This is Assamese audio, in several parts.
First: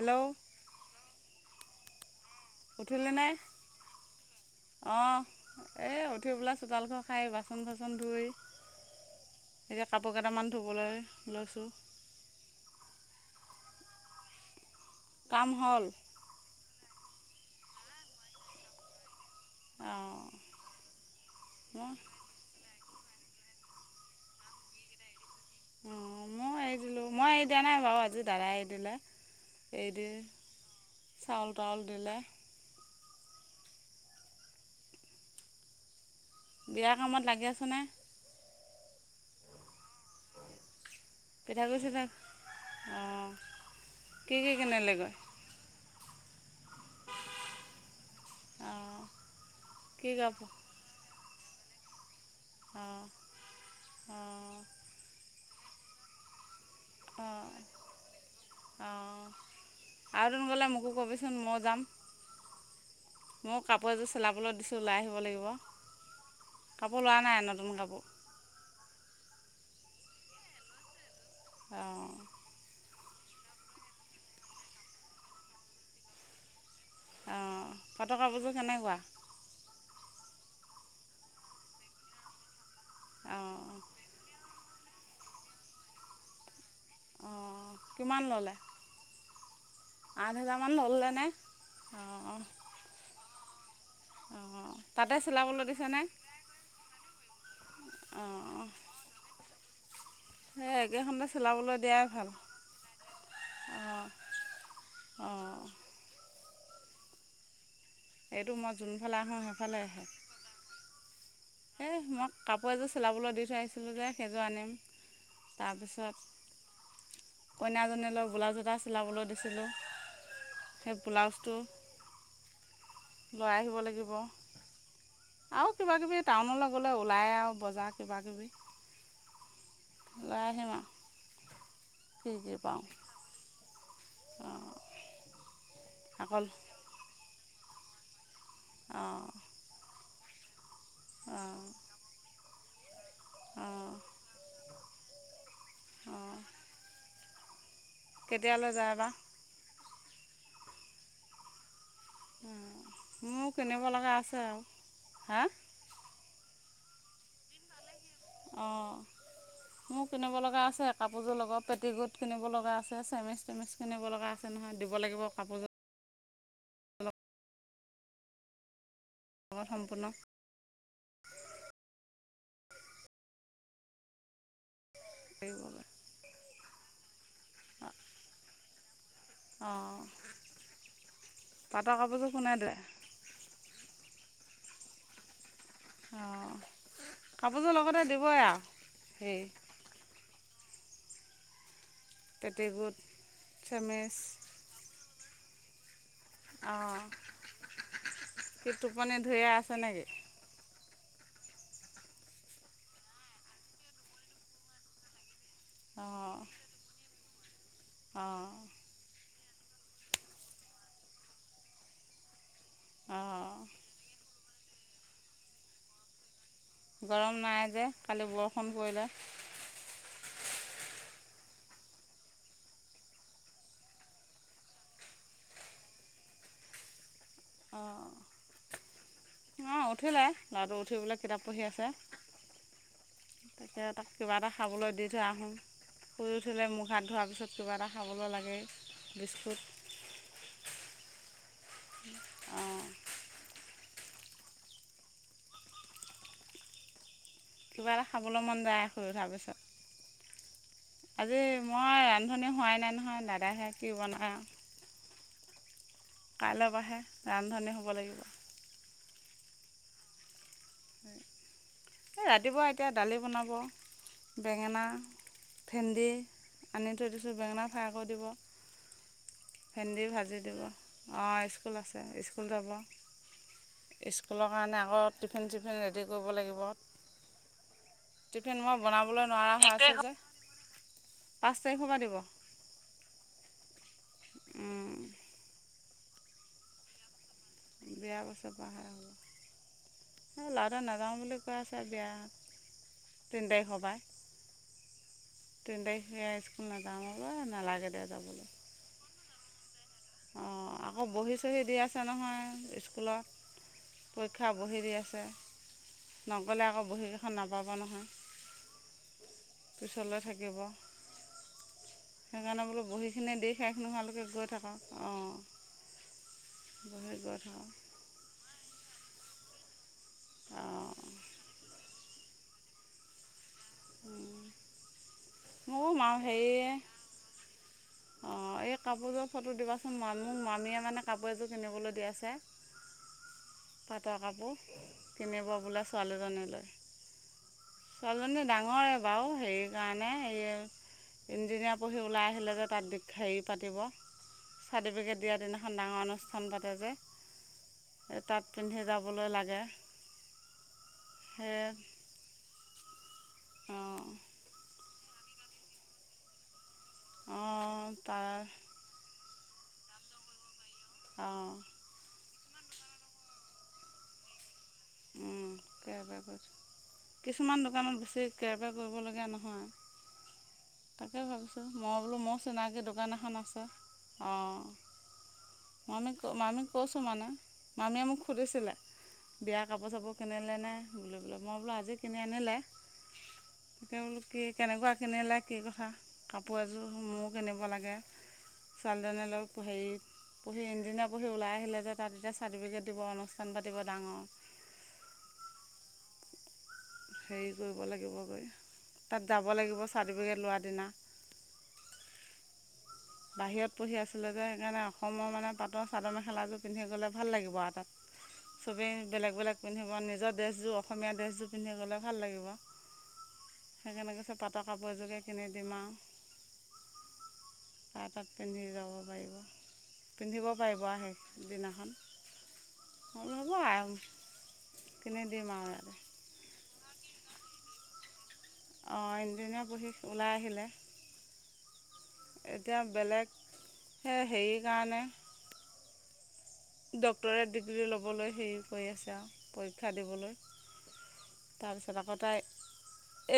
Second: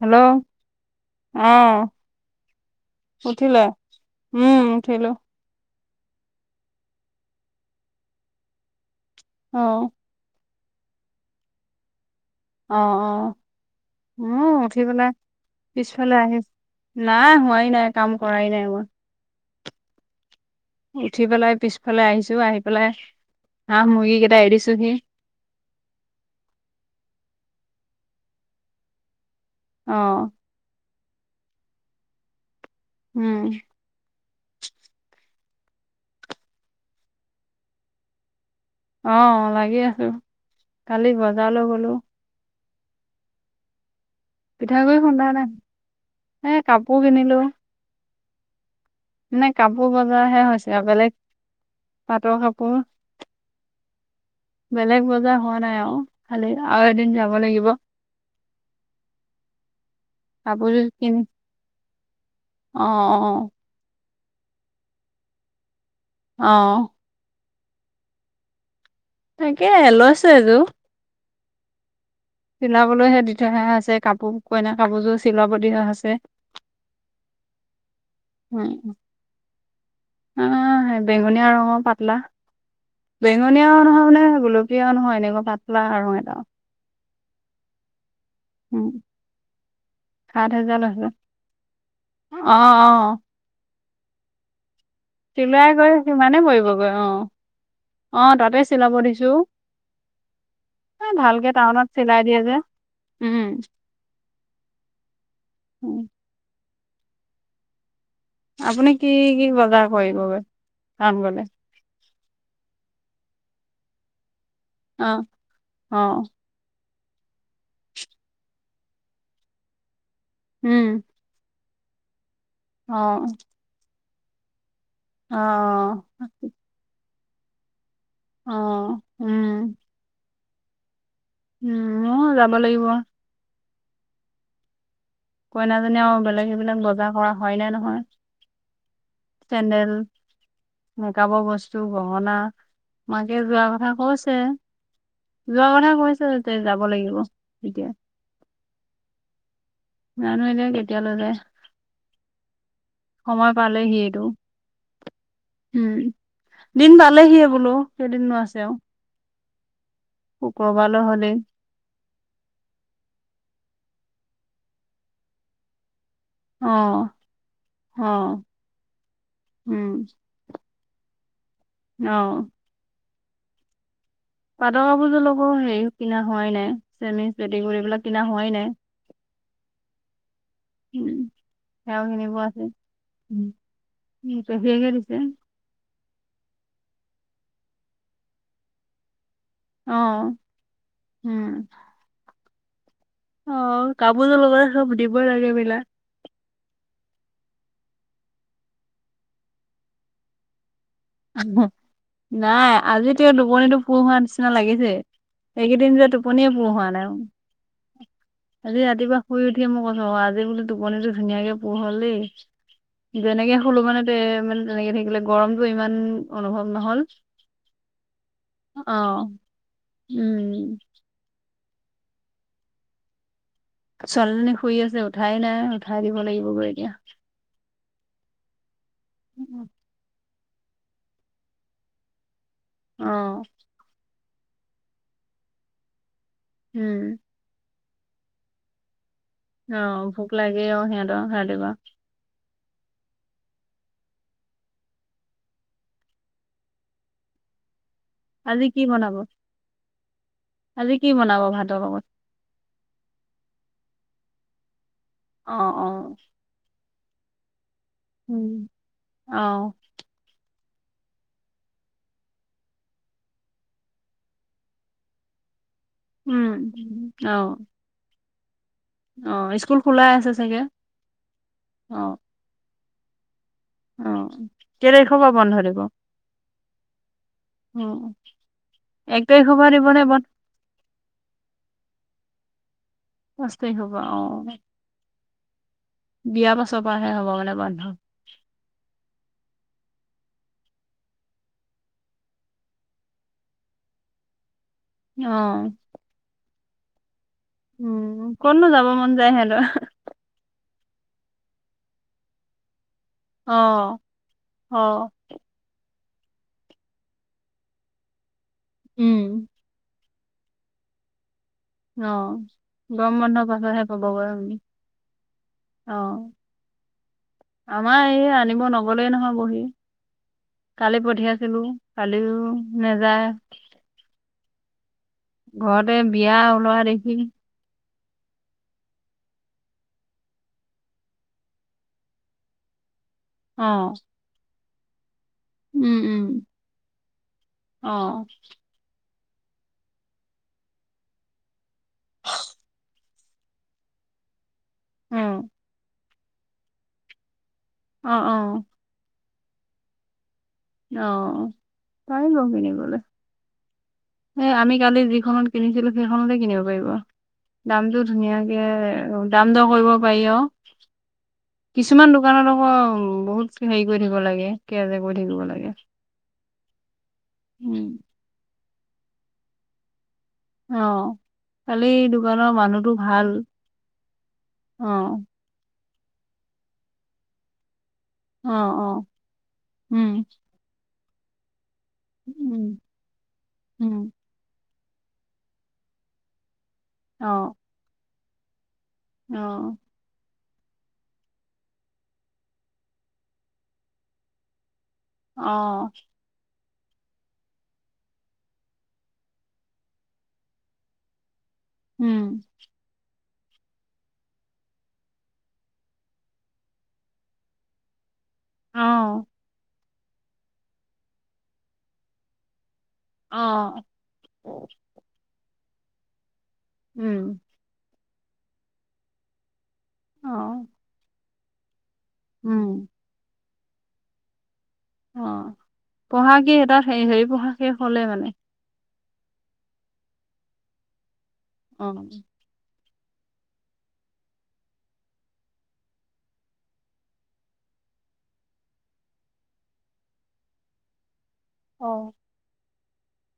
হেল্ল' আহ উঠিলেনে উঠিলা উম উঠিলো। অঁ এই উঠি পেলাই চোতালখন খাই- বাচন চাচন ধুই, অ এতিয়া কাপোৰ কেইটামান ধুবলৈ লৈছোঁ। অ অ উম উঠি পেলাই কাম হ'ল পিছফালে আহিম। নাই হোৱাই নাই কাম কৰাই নাই আমাৰ। অঁ উঠি পেলাই মই পিছফালে আহিছো আহি পেলাই হাঁহ মুৰ্গী কেইটা এৰি দিছোহি। অ মই এৰি দিলো মই এ দিয়া নাই বাৰু আজি দাদাই এৰি দিলে। অ এইদ চাউল তাউল দিলে। উম। বিয়া কামত লাগি আছেনে? আহ লাগি আছো, কালি বজাৰলৈ গলো। আহ। পিঠাগুৰি খুন্দা নাই, এ কাপোৰ কিনিলো। অঁ মানে কাপোৰ কি বজাৰ হে কাপোৰ হৈছে আৰু বেলেগ পাটৰ কাপোৰ। অঁ অঁ বেলেগ বজাৰ হোৱা নাই আৰু খালি আৰু এদিন যাব লাগিব। অ আৰু এদিন গলে কাপোৰযোৰ মোকো কিনি কবিচোন মই যাম। অ অ। চিলাবলৈত দিছোঁ ওলাই আহিব লাগিব, অ কাপোৰ লোৱা নাই নতুন কাপোৰ। তাকে লৈছোঁ এযোৰ। অ। চিলাবলৈহে দি থই হৈছে কাপোৰ কইনা কাপোৰযোৰ চিলাব দিয়া হৈছে। অঁ পাতকাপোৰযোৰ কেনেকুৱা? আহ সেই বেঙুনীয়া ৰঙৰ পাতলা বেঙুনীয়া অঁ নহয় মানে বোলো। য়া নহয় এনেকুৱা পাতলা আৰু এটাও অঁ কিমান ল'লে! আঠ সাত হোজাৰমান হেজাৰ লৈছে ল'লেনে অঁ। অ' অ' অ চিলাই গৈ সিমানেই পৰিবগৈ অ অ তাতে চিলাব দিছো। এই এ এককেইখনতে ভালকে চিলাবলৈ টাউনত দিয়াই চিলাই ভাল দিয়ে যে উম অঁ। অঁ উম এইটো মই আপুনি কি যোনফালে আহো কি সেইফালে বজাৰ আহে কৰিবগৈ টাউন গলে এ মই কাপোৰ এযোৰ চিলাবলৈ দি থৈছিলোঁ যে সেইযোৰ আনিম অ' তাৰপিছত অ' কইনাজনী লগ ব্লাউজ এটা চিলাবলৈ দিছিলোঁ উম সেই ব্লাউজটো অ' লৈ আহিব লাগিব। আৰু কিবা অ' কিবি টাউনলৈ গ'লে ওলাই আৰু বজাৰ। কিবা কিবি অ, উম। লৈ আহিম আও। উম ময়ো যাব লাগিব। অঁ কইনাজনী আৰু আকৌ বেলেগ সেইবিলাক বজাৰ কৰা হোৱাই নাই নহয়, অঁ চেন্ডেল। মেকআপৰ অঁ বস্তু, গহনা, মাকে যোৱা অঁ কথা কৈছে। যোৱা কথা কৈছে অঁ যেতিয়াই যাব লাগিব এতিয়া কেতিয়ালৈ যায় বা জানো এতিয়া কেতিয়ালে যায়। উম, মোৰ সময় কিনিব লগা পালেহিয়েতো আছে আৰু, হা উম দিন পালেহিয়ে বোলো কেইদিন নো আছে আৰু। অঁ মোৰ কিনিব লগা আছে শুক্ৰবাৰলৈ হ'লেই কাপোৰযোৰ লগত পেটিকোট কিনিব লগা আছে চেমিচ টেমিচ। কিনিব লগা আছে নহয় দিব লাগিব কাপোৰযোৰ অ, অ। লগৰ উম সম্পূৰ্ণ অ। [unintelligible] লাগিব। হেৰি কিনা হোৱাই নাই চেমিচ পেটিকোত এইবিলাক কিনা হোৱাই নাই। অ' উম, সেয়াও কিনিব আছে ধৰে উম পেহিয়েকে দিছিল। অ', কাপোৰযোৰ লগতে দিবই আৰু হেই অ', উম। পেটিকোত অ, কাপোজোৰ লগতে চব দিবই লাগে এইবিলাক অ, কি টোপনি ধৰিয়ে আছে নেকি? অ', নাই আজি তেওঁ টোপনিটো পুৰ হোৱাৰ নিচিনা লাগিছে। এইকেইদিন যে অঁ টোপনিয়ে পুৰ হোৱা নাই আওঁ অঁ আজি ৰাতিপুৱা শুই উঠিয়ে মই কৈছো অ' আজি বোলো টোপনি টো ধুনীয়াকে পুৰ হল দেই। অঁ যেনেকে হলো মানে তে মানে তেনেকে থাকিলে গৰমতটো ইমান [unintelligible] অনুভৱ নহ'ল গৰম নাই যে কালি বৰষুণ পৰিলে অ' উম। ছোৱালীজনী শুই আছে, উঠাই নাই উঠাই দিব লাগিব গৈ এতিয়া। অ, অ' উঠিলে ল'ৰাটো উঠি পেলাই কিতাপ পঢ়ি আছে। অ। তাকে তাক কিবা এটা খাবলৈ দি থৈ আহোঁ, শুই উঠিলে মুখ হাত উম ধোৱাৰ পিছত কিবা এটা খাবলৈ লাগেই। বিস্কুট অ, ভোক লাগে অ' সিহঁতৰ সিহঁতি বা [unintelligible] অঁ কিবা এটা খাবলৈ মন আজি কি যায় শুই বনাব উঠাৰ পিছত কি বনাব আজি ভাতৰ মই লগত ৰান্ধনী হোৱাই নাই নহয় দাদাহে কি বনায়। অ অ'। কাইলৈৰ পৰাহে ৰান্ধনি হ'ব লাগিব। উম অ'। এই ৰাতিপুৱা এতিয়া দালি বনাব, বেঙেনা ভেন্দি উম, আনি থৈ অ, দিছোঁ, বেঙেনা ফ্ৰাই কৰি দিব। অ, স্কুল ভেন্দি খোলাই আছে ভাজি চাগে? দিব। অ, স্কুল অ, আছে স্কুল যাব। অ কে তাৰিখৰ পৰা টিফেন বন্ধ চিফিন দিব? ৰেডি কৰিব লাগিব। অ, টিফিন মই এক বনাবলৈ নোৱাৰা তাৰিখৰ পৰা হৈ দিব নে আছো যে, বন্ধ? পাঁচ তাৰিখৰ পৰা দিব। অ পাঁচ তাৰিখৰ পৰা অ', বিয়াৰ পাছৰ পৰাহে হ'ব মানে বন্ধ। বিয়া পাছৰ পৰা হ'ব লৱাটোয়ে নাযাওঁ বুলি কৈ আছে এতিয়া তিনি তাৰিখৰ পৰা অ, তিনি তাৰিখে স্কুল নেযাওঁ উম কতনো যাব মন যায় হেঁত অ আকৌ বহি চহি দি আছে নহয় স্কুলত অ, পৰীক্ষা বহি দি অ, আছে নগ'লে আকৌ বহীকেইখন নাপাব নহয় উম চলি থাকিব অ সেইকাৰণে বোলো গৰম বহীখিনি বন্ধৰ দি শেষ পাছতহে পাব নোহোৱালৈকে গৈ উম থাকক অঁ অ বহী গৈ থাকক আমাৰ এই আনিব নগলেই নহয় বহি কালি অঁ পঠিয়াইছিলো কালিও নেযায় উ ঘৰতে বিয়া ওলোৱা দেখি অ এই কাপোৰৰ ফটো দিবাচোন ম মোৰ মামীয়ে মানে কাপোৰ এযোৰ কিনিবলৈ দি আছে অ, পাটৰ কাপোৰ কিনিব বোলে উম, উম, ছোৱালীজনীলৈ অ, ছোৱালীজনী ডাঙৰে বাৰু সেইকাৰণে এ ইঞ্জিনিয়াৰ পঢ়ি ওলাই আহিলে যে তাত হেৰি পাতিব চাৰ্টিফিকেট উম, দিয়াৰ দিনাখন ডাঙৰ অনুষ্ঠান পাতে অ যে অ তাত পিন্ধি যাবলৈ লাগে অ সেয়ে পাৰিব কিনিবলে অঁ এ আমি কালি যিখনত কিনিছিলো সেইখনতে কিনিব পাৰিব অঁ দামতো তাৰ ধুনীয়াকে দাম দৰ কৰিব পাৰি অ অঁ কিছুমান দোকানত আকৌ উম বহুত হেৰি কৰি থাকিব লাগে কেজে কৰি থাকিব লাগে কেৰবেৰ কিছুমান উম দোকানত বেছি কেৰ পেৰ কৰিবলগীয়া অ নহয় তাকে ভাবিছোঁ কালি মই বোলো মোৰ দোকানৰ চিনাকি মানুহতো দোকান ভাল এখন আছে অ মামি মামিক কৈছো মানে মামীয়ে মোক অ সুধিছিলে অ বিয়া কাপোৰ উম চাপোৰ কিনিলে নে নাই বোলে মই বোলো আজি কিনি আনিলে উম উম কি কেনেকোৱা কিনিলে কি কথা কাপোৰ কাপোৰ এযোৰ মোৰ অ কিনিব লাগে ছোৱালীজনী অ লৈ হেৰি পঢ়ি ইঞ্জিনিয়াৰ পঢ়ি ওলাই আহিলে যে তাত এতিয়া চাৰ্টিফিকেট দিব অনুষ্ঠান পাতিব ডাঙৰ কে অহ হেৰি কৰিব লাগিব গৈ তাত যাব লাগিব চাৰ্টিফিকেট লোৱাৰ দিনা উম বাহিৰত পঢ়ি আছিলে যে সেইকাৰণে অসমৰ মানে পাটৰ চাদৰ মেখেলাযোৰ পিন্ধি গলে ভাল লাগিব আৰু তাত অ চবেই বেলেগ বেলেগ পিন্ধিব নিজৰ ড্ৰেছযোৰ অসমীয়া ড্ৰেছযোৰ পিন্ধি গ'লে ভাল লাগিব অ সেইকাৰণে কৈছে পাটৰ কাপোৰ এজোকে কিনি দিম আৰু উম তাৰ তাত পিন্ধি যাব পাৰিব অ পিন্ধিব পাৰিব হেই দিনাখন উম সেয়াই কিনি অ দিম আৰু পঢ়া কি এটা হেৰি পঢ়া শেষ হলে মানে অঁ ইঞ্জিনিয়াৰ পঢ়ি ওলাই আহিলে অ এতিয়া বেলেগে হে হেৰি কাৰণে ডক্টৰেট ডিগ্ৰী ল'বলৈ হেৰি কৰি আছে আৰু পৰীক্ষা দিবলৈ অ'। তাৰপিছত আকৌ তাই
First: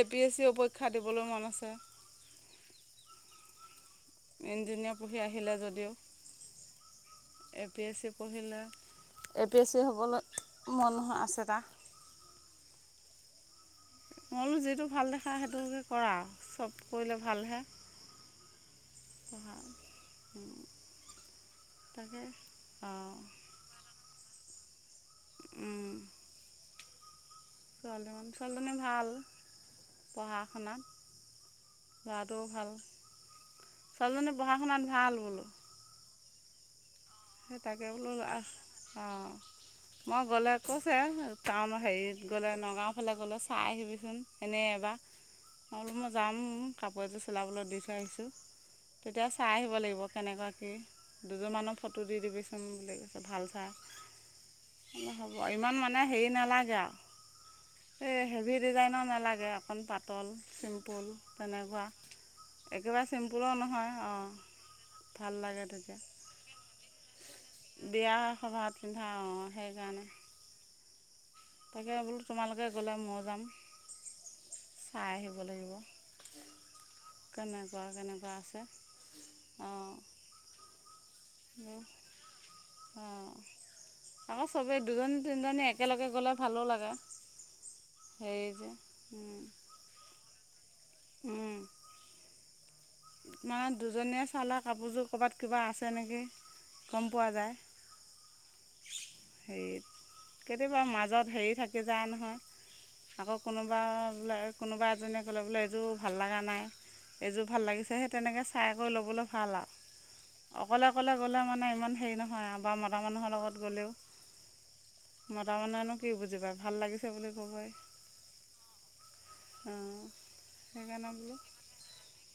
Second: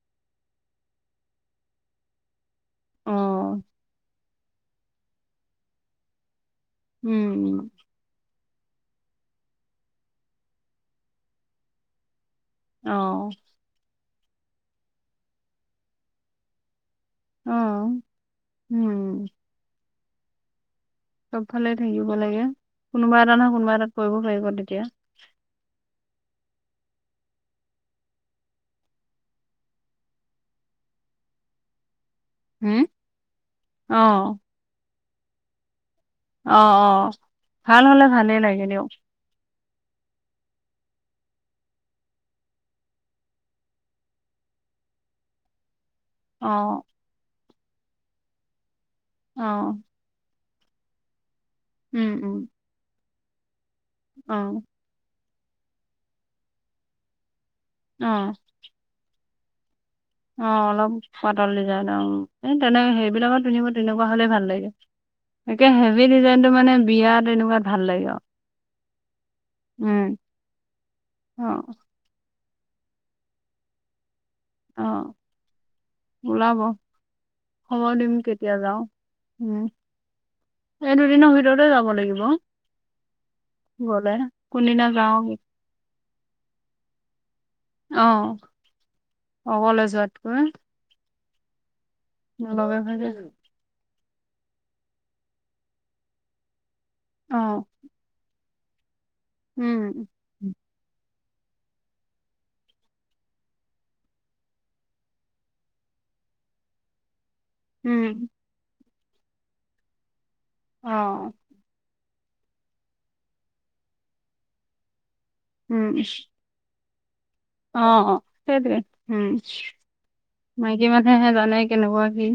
এ পি এছ চিও পৰীক্ষা দিবলৈ মন আছে অ'। ইঞ্জিনিয়াৰ পঢ়ি আহিলে যদিও। উম। দিলে এ পি এছ চি হ'বলৈ মন আছে তাৰ। অ'। মইবোলো যিটো ভাল দেখা সেইটোকে কৰা, চব কৰিলে ভালহে। অ', উম, চবফালে থাকিব তাকে লাগে, কোনোবা অঁ এটা নহয় কোনোবা এটাত কৰিব পাৰিব তেতিয়া। উম। ছোৱালীমানুহ ছোৱালীজনী ভাল পঢ়া শুনাত। ল'ৰাটোও ভাল, হুম, ছোৱালীজনী অ', পঢ়া শুনাত ভাল। বোলো অ'- অ'। সেই ভাল তাকে হ'লে বুলো ভালেই ল'ৰা, লাগে দিয়ক, অ'। মই গ'লে কৈছে টাউন হেৰিত গ'লে নগাঁও ফালে গ'লে চাই আহিবিচোন এনেই এবাৰ। [unintelligible] মই বোলো যাম অ', কাপোৰ এযোৰ চিলাবলৈ দি থৈ আহিছোঁ, তেতিয়া চাই আহিব অ', লাগিব কেনেকুৱা কি দুযোৰমানৰ ফটো উম, দি উম, দিবিচোন বুলি কৈছে ভাল চাই। অ'। বোলো হ'ব ইমান মানে হেৰি নালাগে আৰু এই অ'। হেভি ডিজাইনৰ নালাগে অকণ পাত অ', অলপ পাতল ডিজাইন আৰু, এ তেনে একেবাৰে সেইবিলাকত চিম্পুলো পিন্ধিব নহয় তেনেকুৱা হ'লে অঁ ভাল লাগে। ভাল লাগে এতিয়া তেতিয়া হেভি ডিজাইনটো মানে বিয়া তেনেকুৱাত ভাল লাগে বিয়া আৰু, সভাত পিন্ধা অ' সেইকাৰণে। উম, অ', তাকে বোলো তোমালোকে গ'লে মওঁ যাম। চাই অ'। আহিব লাগিব। ওলাব, খবৰ দিম কেনেকুৱা-কেনেকুৱা কেতিয়া আছে, অ'। এ দুদিনৰ ভি তে যাব লাগিব, অঁ গ'লে আকৌ চবেই কোনদিনা দুজনী যাও তিনিজনী একেলগে গ'লে ভালো লাগে। অ', হেৰি যে অকলে যোৱাতকৈ। উম। [unintelligible] মানে দুজনীয়ে চালে কাপোৰযোৰ ক'ৰবাত কিবা আছে নেকি গম পোৱা অ যায়। হেৰিত উম কেতিয়াবা মাজত হেৰি থাকি যায় নহয়। আকৌ কোনোবা বোলে কোনোবা এজনীয়ে ক'লে বোলে এইযোৰ ভাল লগা নাই, এইযোৰ ভা সেই উম তেনেকে চাই কৰি ল'বলৈ ভাল আৰু অকলে- অ অকলে গ'লে মানে ইমান হেৰি ন হয় বা মতা মানুহৰ লগত গ'লেও মতা উম মানুহেনো কি বুজি পায় ভাল লাগিছে বুলি ক'বই অ', সেইটোৱেই, উম। অঁ মাইকী সেইকাৰণে মানুহেহে জানে কেনেকুৱা কি।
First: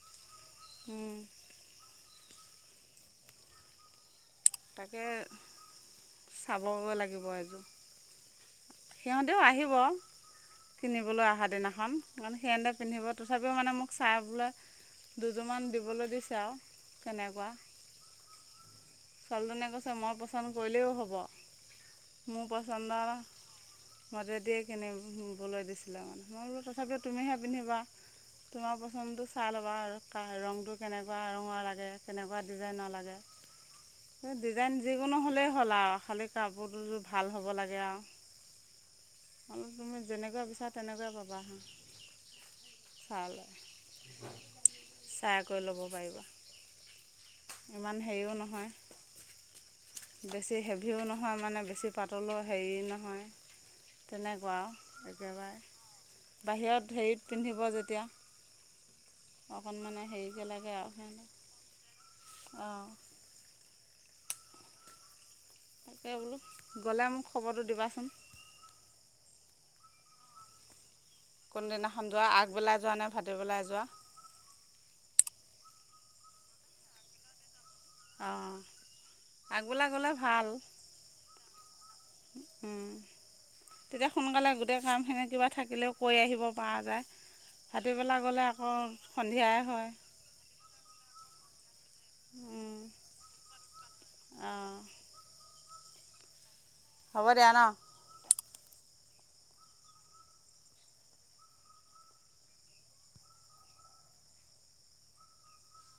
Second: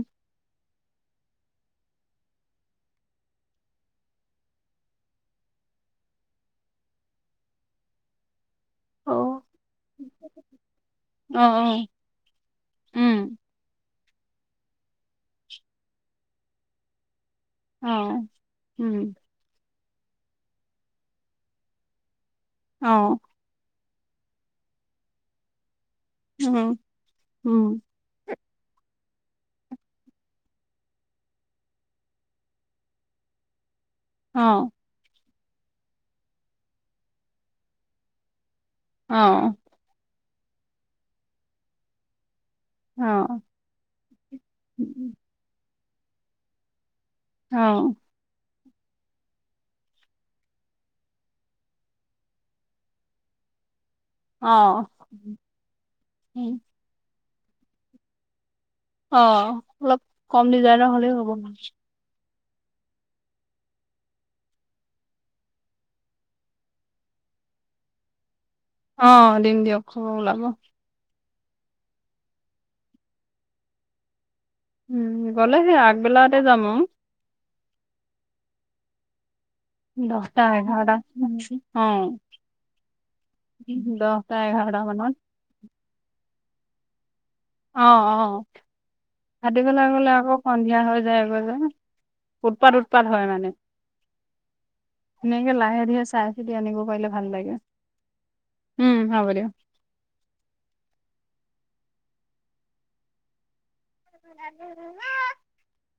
উম্। তাকে চাবগৈ লাগিব এযোৰ। অ সিহঁতেও আহিব। কিনিবলৈ অ অহা অ দিনাখন, কাৰণ সিহঁতে পিন্ধিব উম তথাপিও মানে মোক চাই বোলে দুযোৰমান দিবলৈ দিছে আৰু কেনেকুৱা। অ', উম। ছোৱালীজনীয়ে কৈছে মই পচন্দ কৰিলেও হ'ব মোৰ অ পচন্দৰ মাজেদিয়ে কিনিবলৈ দিছিলে মানে মই বোলো উম তথাপিও তুমিহে উম পিন্ধিবা। তোমাৰ পচন্দটো চাই ল'বা আৰুা ৰংটো কেনেকুৱা ৰঙৰ লাগে কেনেকুৱা ডিজাইনৰ লাগে। [inaudible] মোৰ অ ডিজাইন যিকোনো হ'লেই হ'ল আৰু খালী কাপোৰদুযোৰ ভাল হ'ব লাগে আৰু। অ যেনেকৈ বিচাৰা তেনেকৈ পাবা হা অ চাইলও‌ চাইকৈ ল'ব পাৰিবা। অ ইমান হেৰিও নহয় বেছি হেভিও নহয় মানে বেছি পাতলও হেৰি নহয় অ তেনেকুৱা আৰু একেবাৰে বাহিৰত হেৰিত পিন্ধিব যেতিয়া অ অকণ মানে অলপ কম ডিজাইনৰ হলেও হ'ব মানে অ তাকে বোলো গ'লে মোক খবৰটো দিবাচোন অ দিম দিয়ক খবৰ ওলাব কোনোদিনাখন যোৱা আগবেলাই যোৱা নে ভাটবেলাই যোৱা উম গ'লেহেই আগবেলাতে যাম অ অ দহটা এঘৰটা অ তেতিয়া দহটা সোনকালে এঘাৰটা গোটেই মানত কামখেনি কিবা থাকিলেও কৰি আহিব পৰা যায়। অ ভাটিবেলা অ গ'লে আকৌ সন্ধিয়াই ভাটবেলা হয় গলে আকৌ সন্ধিয়া হৈ যায় গৈ যে উৎপাত উৎপাত হয় মানে অঁ সেনেকে লাহে লাহে চাই চি আনিব পাৰিলে ভাল হ'ব দিয়া লাগে ন উম হব দিওঁক [unintelligible]